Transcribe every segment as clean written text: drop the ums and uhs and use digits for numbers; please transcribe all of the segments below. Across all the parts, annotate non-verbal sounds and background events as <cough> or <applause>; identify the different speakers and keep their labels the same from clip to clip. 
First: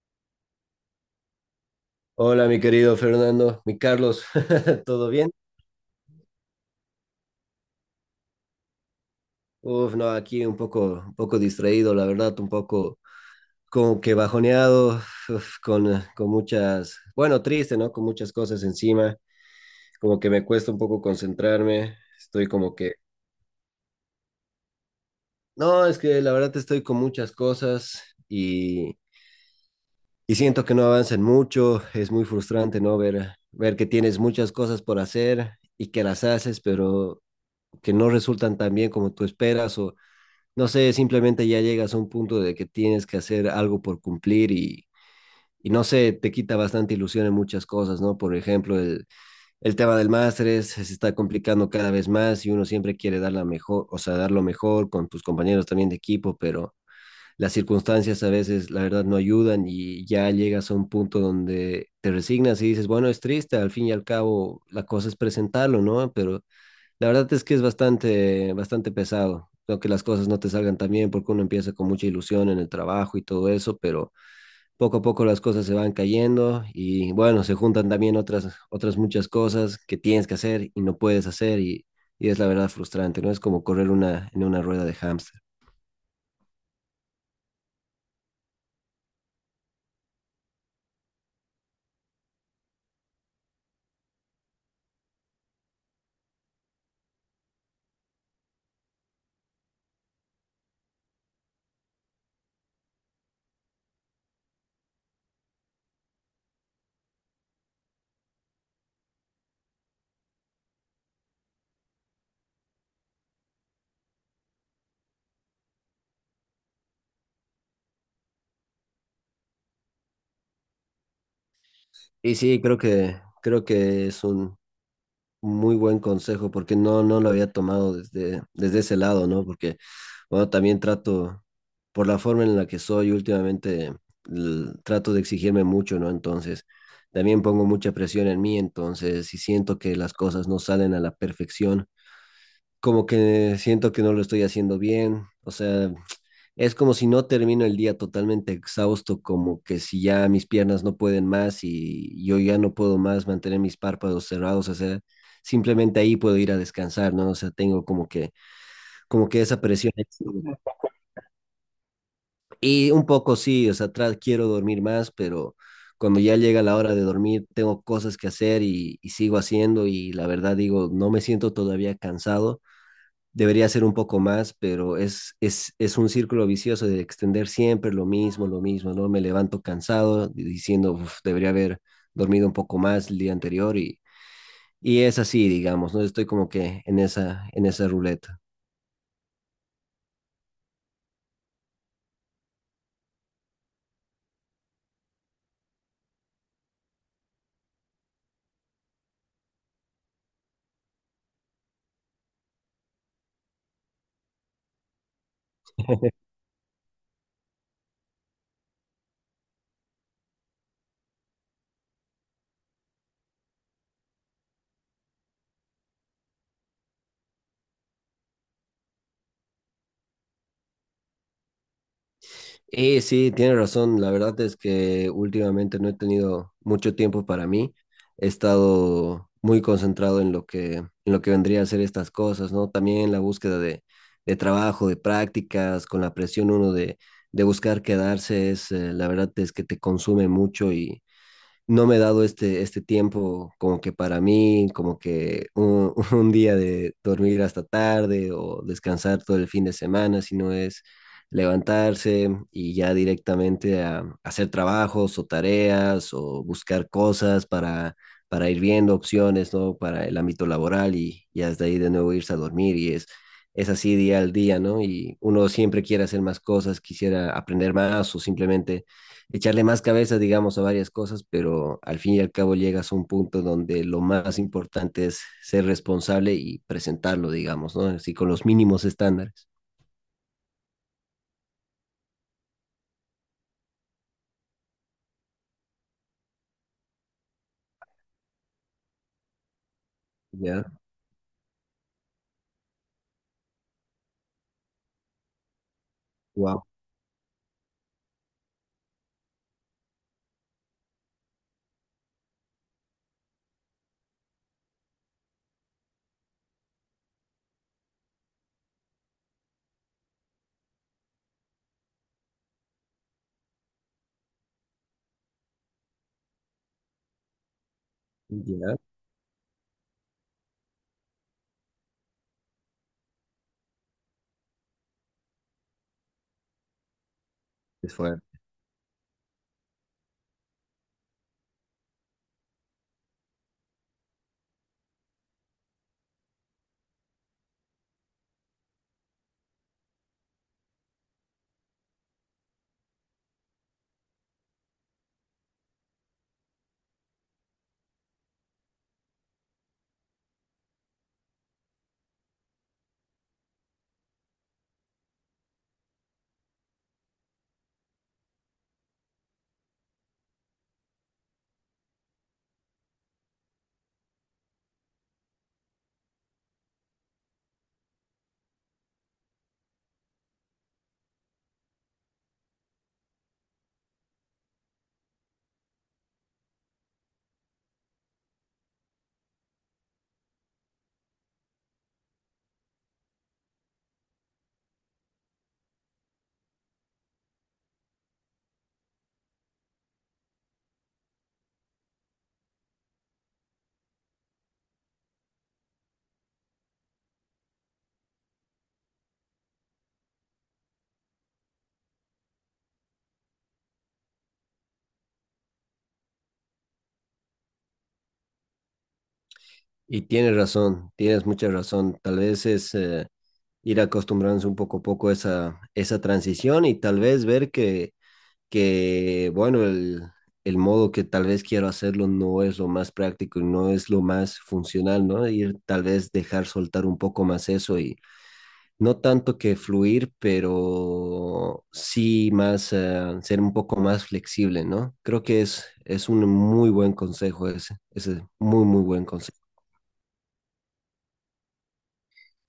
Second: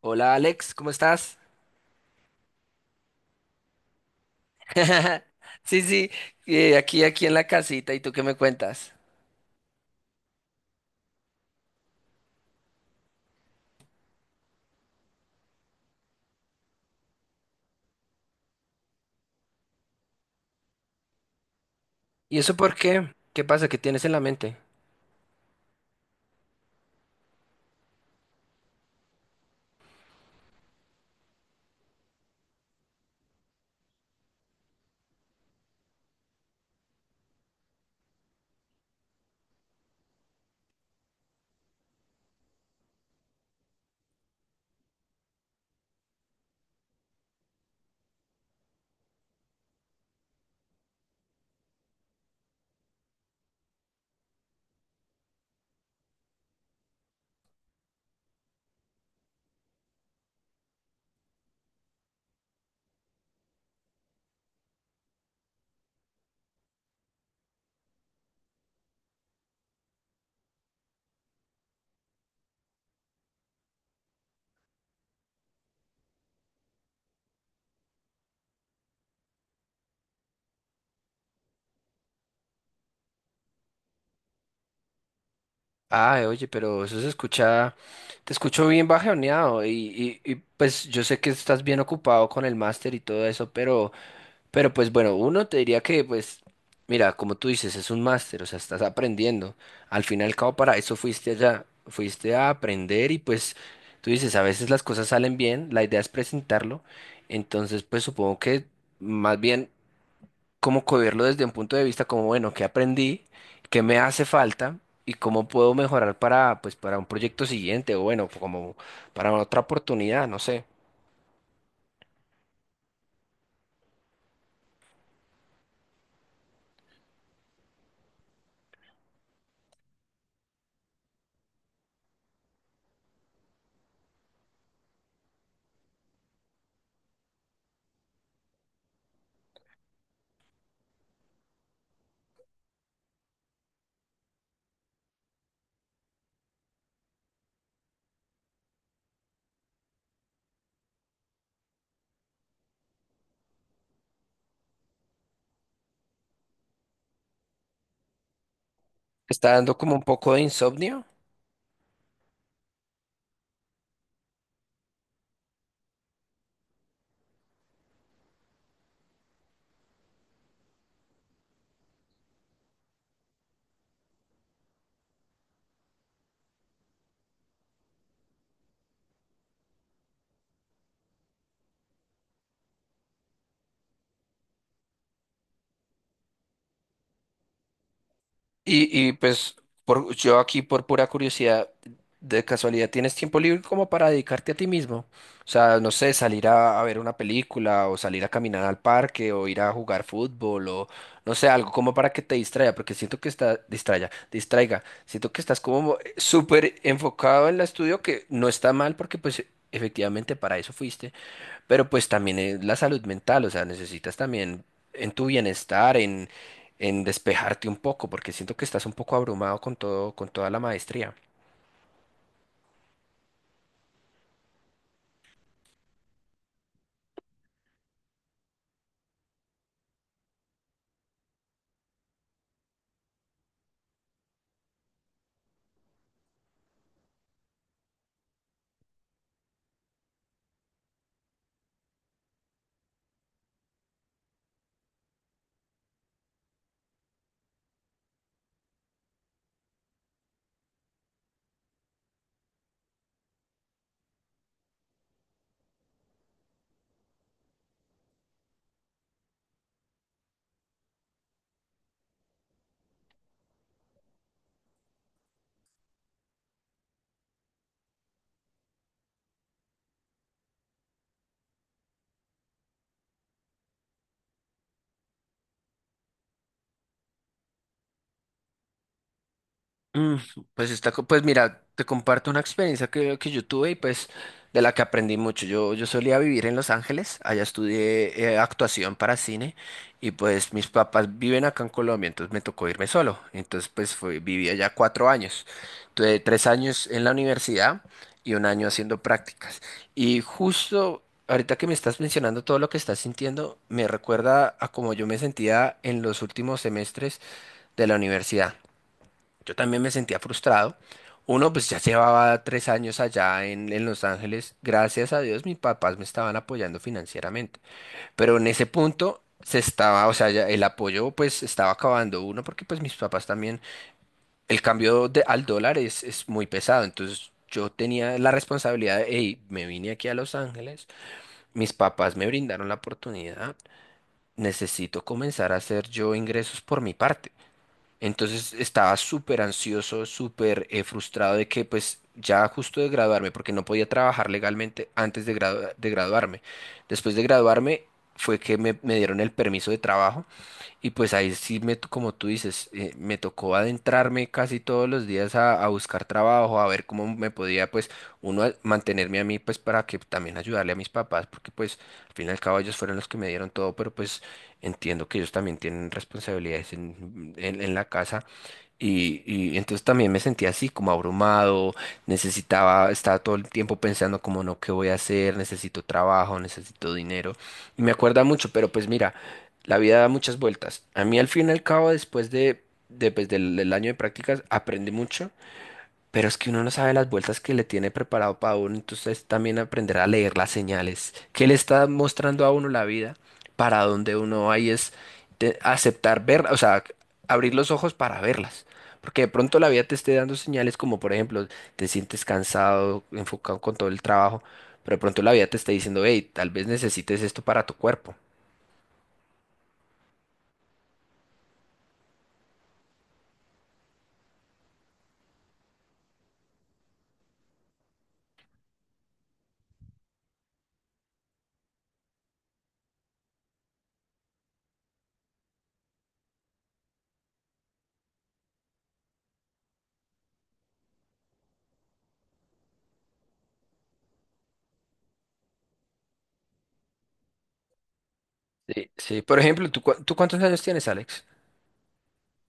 Speaker 1: Hola Alex, ¿cómo estás?
Speaker 2: Hola, mi querido Fernando, mi Carlos, <laughs> ¿todo
Speaker 1: <laughs>
Speaker 2: bien?
Speaker 1: Sí, sí, aquí en la casita, ¿y tú qué me cuentas?
Speaker 2: Uf, no, aquí un poco distraído, la verdad, un poco como que bajoneado, uf, con muchas, bueno, triste, ¿no? Con muchas cosas encima, como que me cuesta un poco concentrarme,
Speaker 1: ¿Y
Speaker 2: estoy
Speaker 1: eso por
Speaker 2: como que,
Speaker 1: qué? ¿Qué pasa? ¿Qué tienes en la mente?
Speaker 2: no, es que la verdad estoy con muchas cosas y, y siento que no avanzan mucho, es muy frustrante, ¿no? Ver, ver que tienes muchas cosas por hacer y que las haces, pero que no resultan tan bien como tú esperas o no sé, simplemente ya llegas a un punto de que tienes que hacer algo por cumplir y no sé, te quita bastante ilusión en muchas cosas, ¿no? Por ejemplo, el tema del máster se está complicando cada vez más y uno siempre quiere dar la mejor, o sea, dar lo mejor con tus compañeros también de equipo, pero las circunstancias a veces, la verdad, no ayudan y ya llegas a un punto donde te resignas y dices, bueno, es triste, al fin y al cabo la cosa es presentarlo, ¿no? Pero la verdad es que es bastante, bastante pesado. Creo que las cosas no te salgan tan bien porque uno empieza con mucha ilusión en el trabajo y todo eso, pero poco a poco las cosas se van cayendo y bueno, se juntan también otras, otras muchas cosas que tienes que hacer y no puedes hacer y es la verdad frustrante, ¿no? Es como correr una, en una rueda de hámster.
Speaker 1: Ah, oye, pero eso se escucha, te escucho bien bajoneado y pues yo sé que estás bien ocupado con el máster y todo eso, pero pues bueno, uno te diría que pues, mira, como tú dices, es un máster, o sea, estás aprendiendo. Al fin y al cabo, para eso fuiste allá, fuiste a aprender y pues tú dices, a veces las cosas salen bien, la idea es presentarlo, entonces pues supongo que más bien cómo cogerlo desde un punto de vista como, bueno, qué aprendí, qué me hace falta y cómo puedo mejorar para, pues, para un proyecto siguiente o bueno, como para otra oportunidad, no sé.
Speaker 2: Y sí, creo que es un, muy buen consejo, porque no, no lo había tomado desde, desde ese lado, ¿no? Porque, bueno, también trato, por la forma en la que soy últimamente, trato de exigirme mucho, ¿no? Entonces, también pongo mucha presión en mí, entonces, si siento que las cosas no salen a la perfección, como que siento que no lo estoy haciendo bien, o sea, es como si no termino el día totalmente exhausto, como que si ya mis piernas no pueden más y yo ya no puedo más mantener mis párpados cerrados, o sea, simplemente ahí puedo ir a descansar, ¿no? O sea, tengo como que
Speaker 1: ¿Está
Speaker 2: esa
Speaker 1: dando
Speaker 2: presión.
Speaker 1: como un poco de insomnio?
Speaker 2: Y un poco sí, o sea, atrás quiero dormir más, pero cuando ya llega la hora de dormir, tengo cosas que hacer y sigo haciendo y la verdad digo, no me siento todavía cansado, debería ser un poco más, pero es un círculo vicioso de extender siempre lo mismo, ¿no? Me levanto cansado diciendo, uf, debería haber dormido un poco más el día anterior y es así, digamos, ¿no? Estoy como que en esa ruleta.
Speaker 1: Y pues por, yo aquí por pura curiosidad, de casualidad, ¿tienes tiempo libre como para dedicarte a ti mismo? O sea, no sé, salir a ver una película o salir a caminar al parque o ir a jugar fútbol o no sé, algo como para que te distraiga, porque siento que está, distraiga, distraiga, siento que estás como súper enfocado en el estudio que no está mal porque pues efectivamente para eso fuiste, pero pues también es la salud mental, o sea, necesitas también en tu bienestar, en despejarte un poco, porque siento que estás un poco abrumado con todo, con toda la maestría.
Speaker 2: Y sí, tiene razón. La verdad es que últimamente no he tenido mucho tiempo para mí. He estado muy concentrado en lo que vendría a ser estas cosas, ¿no? También la búsqueda de trabajo, de prácticas, con la presión uno de buscar quedarse, es, la verdad es que te consume mucho y, no me he dado este, este tiempo como que para mí, como que un, <laughs> un día de dormir hasta tarde o descansar todo el fin de semana, sino es levantarse y ya directamente a, hacer trabajos o tareas o buscar cosas para ir viendo opciones, ¿no? Para el ámbito laboral y ya desde ahí de nuevo irse a dormir y es así día al día, ¿no? Y uno siempre quiere hacer más cosas, quisiera aprender más o simplemente echarle más cabeza, digamos, a varias cosas, pero al fin y al cabo llegas a un punto donde lo más importante es ser responsable y presentarlo, digamos, ¿no? Así con los mínimos estándares.
Speaker 1: Mm. Pues está, co- pues mira, te comparto una experiencia que yo tuve y pues de la que aprendí mucho. Yo solía vivir en Los Ángeles, allá estudié actuación para cine y pues mis
Speaker 2: Ya,
Speaker 1: papás viven acá en Colombia, entonces me tocó irme solo. Entonces pues fue, viví allá 4 años. Tuve tres
Speaker 2: wow,
Speaker 1: años en la universidad y un año haciendo prácticas. Y justo ahorita que me estás mencionando todo lo que estás sintiendo, me recuerda a cómo yo me sentía en los últimos semestres de la universidad. Yo también me sentía frustrado. Uno, pues ya llevaba 3 años allá en Los Ángeles. Gracias a Dios, mis papás me estaban apoyando financieramente. Pero en ese
Speaker 2: ya,
Speaker 1: punto se estaba, o sea, ya el apoyo pues estaba acabando uno porque pues mis papás también, el cambio de- al dólar es muy pesado. Entonces yo
Speaker 2: es
Speaker 1: tenía
Speaker 2: fuerte.
Speaker 1: la responsabilidad de, hey, me vine aquí a Los Ángeles, mis papás me brindaron la oportunidad, necesito comenzar a hacer yo ingresos por mi parte. Entonces estaba súper ansioso, súper frustrado de que pues ya justo de graduarme, porque no podía trabajar legalmente antes de, gradua- de graduarme. Después de graduarme fue que me dieron el permiso de trabajo y pues ahí sí, me, t- como tú dices, me tocó adentrarme casi todos los días a buscar trabajo, a ver cómo me podía, pues, uno a- mantenerme a mí, pues, para que también ayudarle a mis papás, porque pues, al fin y al cabo ellos fueron los que me dieron todo, pero pues entiendo que ellos también tienen responsabilidades en, en la casa. Y entonces también me sentía así, como abrumado, necesitaba, estaba todo el tiempo pensando como no, ¿qué voy a hacer? Necesito trabajo, necesito dinero. Y me acuerda mucho, pero pues mira. La vida da muchas vueltas. A mí al fin y al cabo, después de, pues, del, del año de prácticas, aprendí mucho, pero es que uno no sabe las vueltas que le tiene preparado para uno, entonces también aprender a leer las señales que le está mostrando a uno la vida, para donde uno va y es de- aceptar ver, o sea, abrir los ojos para verlas. Porque de pronto la vida te esté dando señales como, por ejemplo, te sientes cansado, enfocado con todo el trabajo, pero de pronto la vida te está diciendo, hey, tal vez necesites esto para tu cuerpo.
Speaker 2: Y tienes razón, tienes mucha razón. Tal vez es ir acostumbrándose un poco a poco a esa, esa transición y tal vez ver que, bueno, el modo que tal vez quiero hacerlo no es lo más práctico y no es lo más funcional, ¿no? Ir tal vez dejar soltar un poco más eso y no tanto que fluir, pero sí más ser un poco más flexible, ¿no? Creo que es un muy buen consejo ese, ese muy, muy
Speaker 1: Sí,
Speaker 2: buen
Speaker 1: sí.
Speaker 2: consejo.
Speaker 1: Por ejemplo, ¿tú, cua- tú cuántos años tienes, Alex?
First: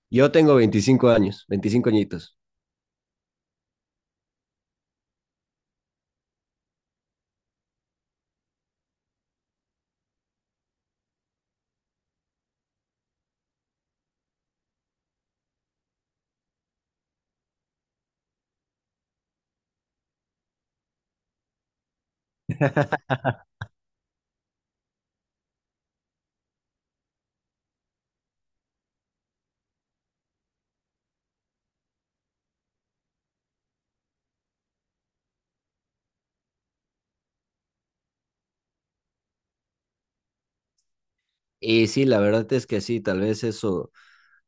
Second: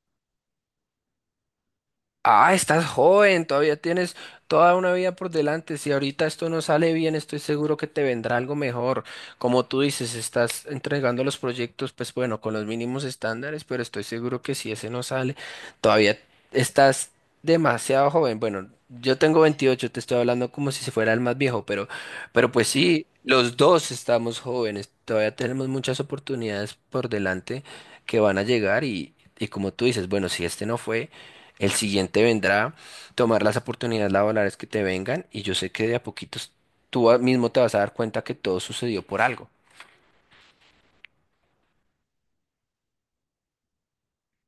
Speaker 2: Yo tengo 25 años, 25 añitos.
Speaker 1: Ah, estás joven, todavía tienes toda una vida por delante. Si ahorita esto no sale bien, estoy seguro que te vendrá algo mejor. Como tú dices, estás entregando los proyectos, pues bueno, con los mínimos estándares, pero estoy seguro que si ese no sale, todavía estás demasiado joven. Bueno, yo tengo 28, te estoy hablando como si se fuera el más viejo, pero pues sí, los dos estamos jóvenes, todavía tenemos muchas oportunidades por delante que van a llegar y como tú dices, bueno, si este no fue. El siguiente vendrá, tomar las oportunidades laborales que te vengan y yo sé que de a poquitos tú a- mismo te vas a dar cuenta que todo sucedió por algo.
Speaker 2: Y sí, la verdad es que sí, tal vez eso,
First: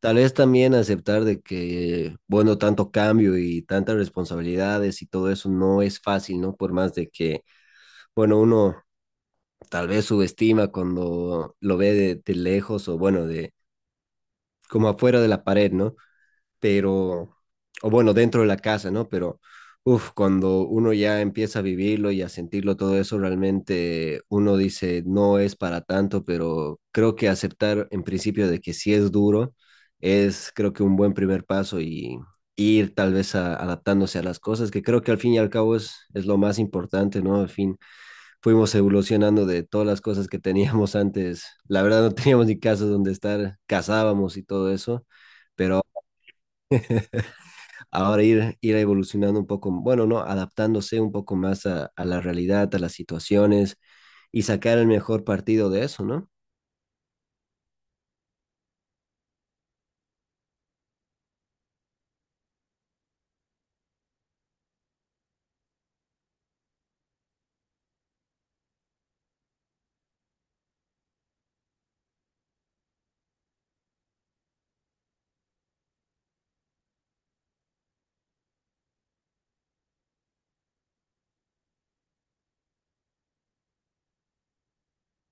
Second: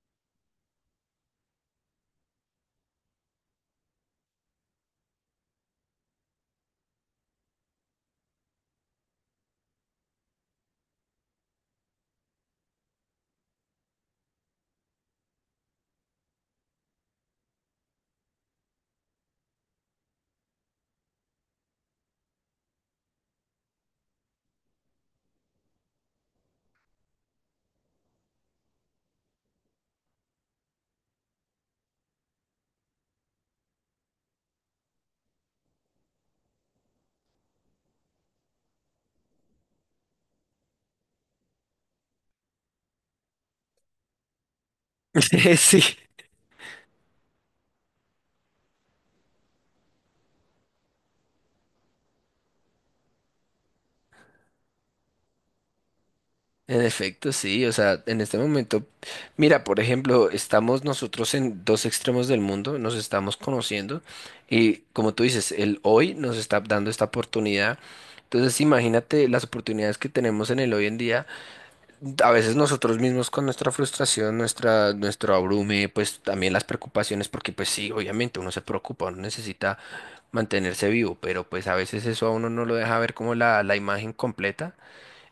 Speaker 2: tal vez también aceptar de que, bueno, tanto cambio y tantas responsabilidades y todo eso no es fácil, ¿no? Por más de que, bueno, uno tal vez subestima cuando lo ve de lejos o, bueno, de como afuera de la pared, ¿no? Pero, o bueno, dentro de la casa, ¿no? Pero, uff, cuando uno ya empieza a vivirlo y a sentirlo todo eso, realmente uno dice, no es para tanto, pero creo que aceptar en principio de que sí es duro es, creo que un buen primer paso y ir tal vez adaptándose a las cosas, que creo que al fin y al cabo es lo más importante, ¿no? Al fin fuimos evolucionando de todas las cosas que teníamos antes. La verdad no teníamos ni casas donde estar, cazábamos y todo eso,
Speaker 1: <laughs>
Speaker 2: pero
Speaker 1: Sí.
Speaker 2: ahora ir, ir evolucionando un poco, bueno, ¿no? Adaptándose un poco más a la realidad, a las situaciones y sacar el mejor partido de eso, ¿no?
Speaker 1: En efecto, sí, o sea, en este momento, mira, por ejemplo, estamos nosotros en dos extremos del mundo, nos estamos conociendo y como tú dices, el hoy nos está dando esta oportunidad. Entonces, imagínate las oportunidades que tenemos en el hoy en día. A veces nosotros mismos con nuestra frustración, nuestra, nuestro abrume, pues también las preocupaciones, porque pues sí, obviamente uno se preocupa, uno necesita mantenerse vivo, pero pues a veces eso a uno no lo deja ver como la imagen completa.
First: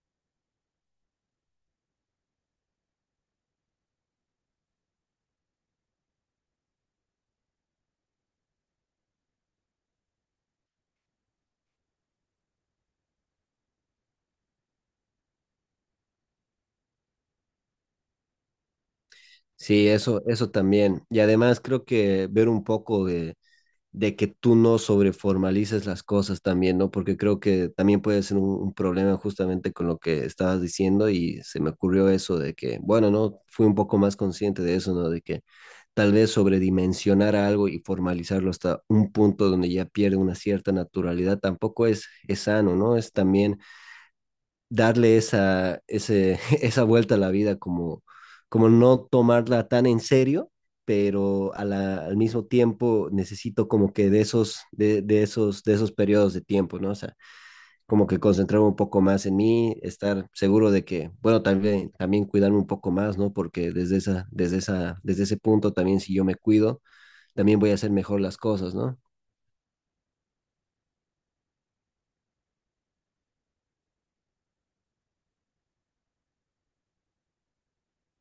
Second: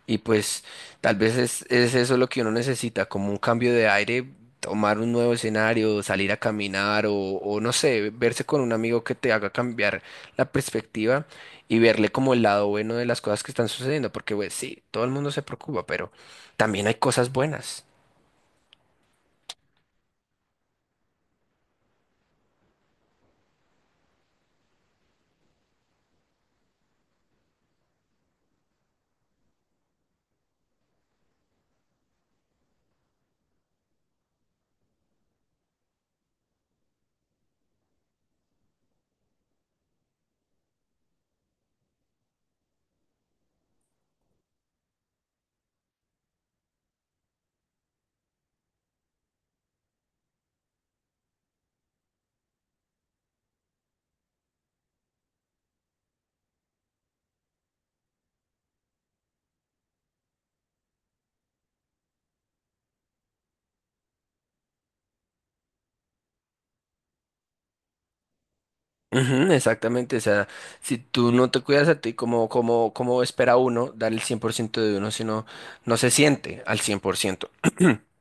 Speaker 1: Y pues tal vez es eso lo que uno necesita, como un cambio de aire, tomar un nuevo escenario, salir a caminar o no sé, verse con un amigo que te haga cambiar la perspectiva y verle como el lado bueno de las cosas que están sucediendo, porque pues sí, todo el mundo se preocupa, pero también hay cosas buenas.
Speaker 2: Sí, eso también. Y además creo que ver un poco de que tú no sobreformalices las cosas también, ¿no? Porque creo que también puede ser un problema justamente con lo que estabas diciendo y se me ocurrió eso de que, bueno, no, fui un poco más consciente de eso, ¿no? De que tal vez sobredimensionar algo y formalizarlo hasta un punto donde ya pierde una cierta naturalidad tampoco es, es sano, ¿no? Es también darle esa, ese, <laughs> esa vuelta a la vida, como, como no tomarla tan en serio, pero a al mismo tiempo necesito como que de esos periodos de tiempo, ¿no? O sea, como que concentrarme un poco más en mí, estar seguro de que, bueno, también, también cuidarme un poco más, ¿no? Porque desde esa, desde esa, desde ese punto también si yo me cuido, también voy a hacer mejor las cosas, ¿no?
Speaker 1: Ujú, exactamente, o sea, si tú no te cuidas a ti, como, como, como espera uno dar el 100% de uno si no, no se siente al 100%. <clears throat>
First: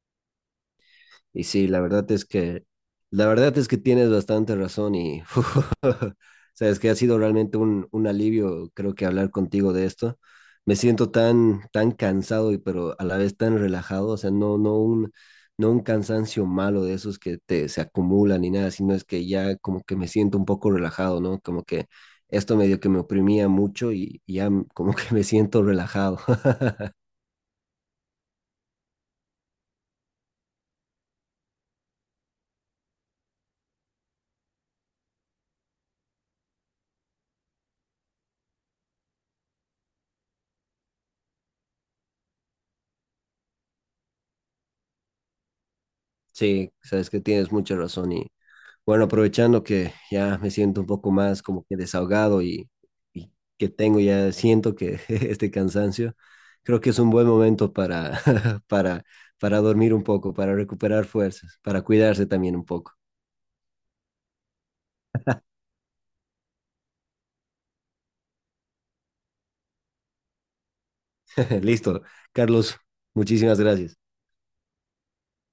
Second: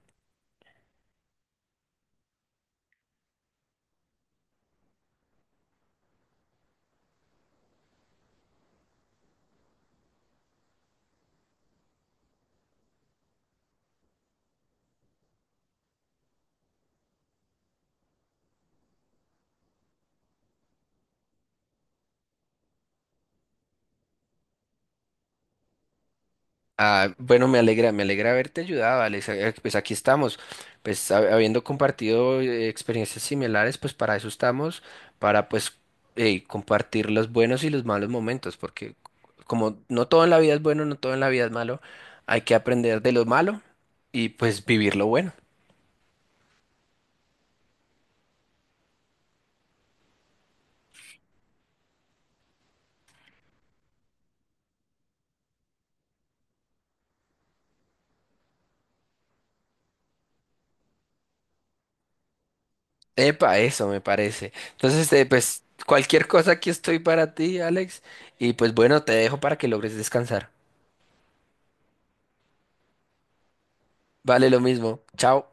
Speaker 2: Y sí, la verdad es que, la verdad es que tienes bastante razón y <laughs> sabes que ha sido realmente un alivio, creo que hablar contigo de esto. Me siento tan, tan cansado y pero a la vez tan relajado, o sea, no, no un, no un cansancio malo de esos que te, se acumulan ni nada, sino es que ya como que me siento un poco relajado, ¿no? Como que esto medio que me oprimía mucho y ya como que me siento relajado. <laughs>
Speaker 1: Ah, bueno, me alegra haberte ayudado, Alex. Pues aquí estamos, pues hab- habiendo compartido experiencias similares, pues para eso estamos, para pues compartir los buenos y los malos momentos, porque como no todo en la vida es bueno, no todo en la vida es malo, hay que aprender de lo malo y pues vivir lo bueno.
Speaker 2: Sí, sabes que tienes mucha razón y bueno, aprovechando que ya me siento un poco más como que desahogado y que tengo ya, siento que <laughs> este cansancio, creo que es un buen momento para, <laughs> para, para dormir un poco, para recuperar fuerzas, para cuidarse también un poco.
Speaker 1: Epa, eso me parece. Entonces, pues cualquier cosa aquí estoy para ti, Alex, y pues bueno, te dejo para que logres descansar.
Speaker 2: <laughs> Listo, Carlos, muchísimas gracias.
Speaker 1: Vale, lo mismo. Chao.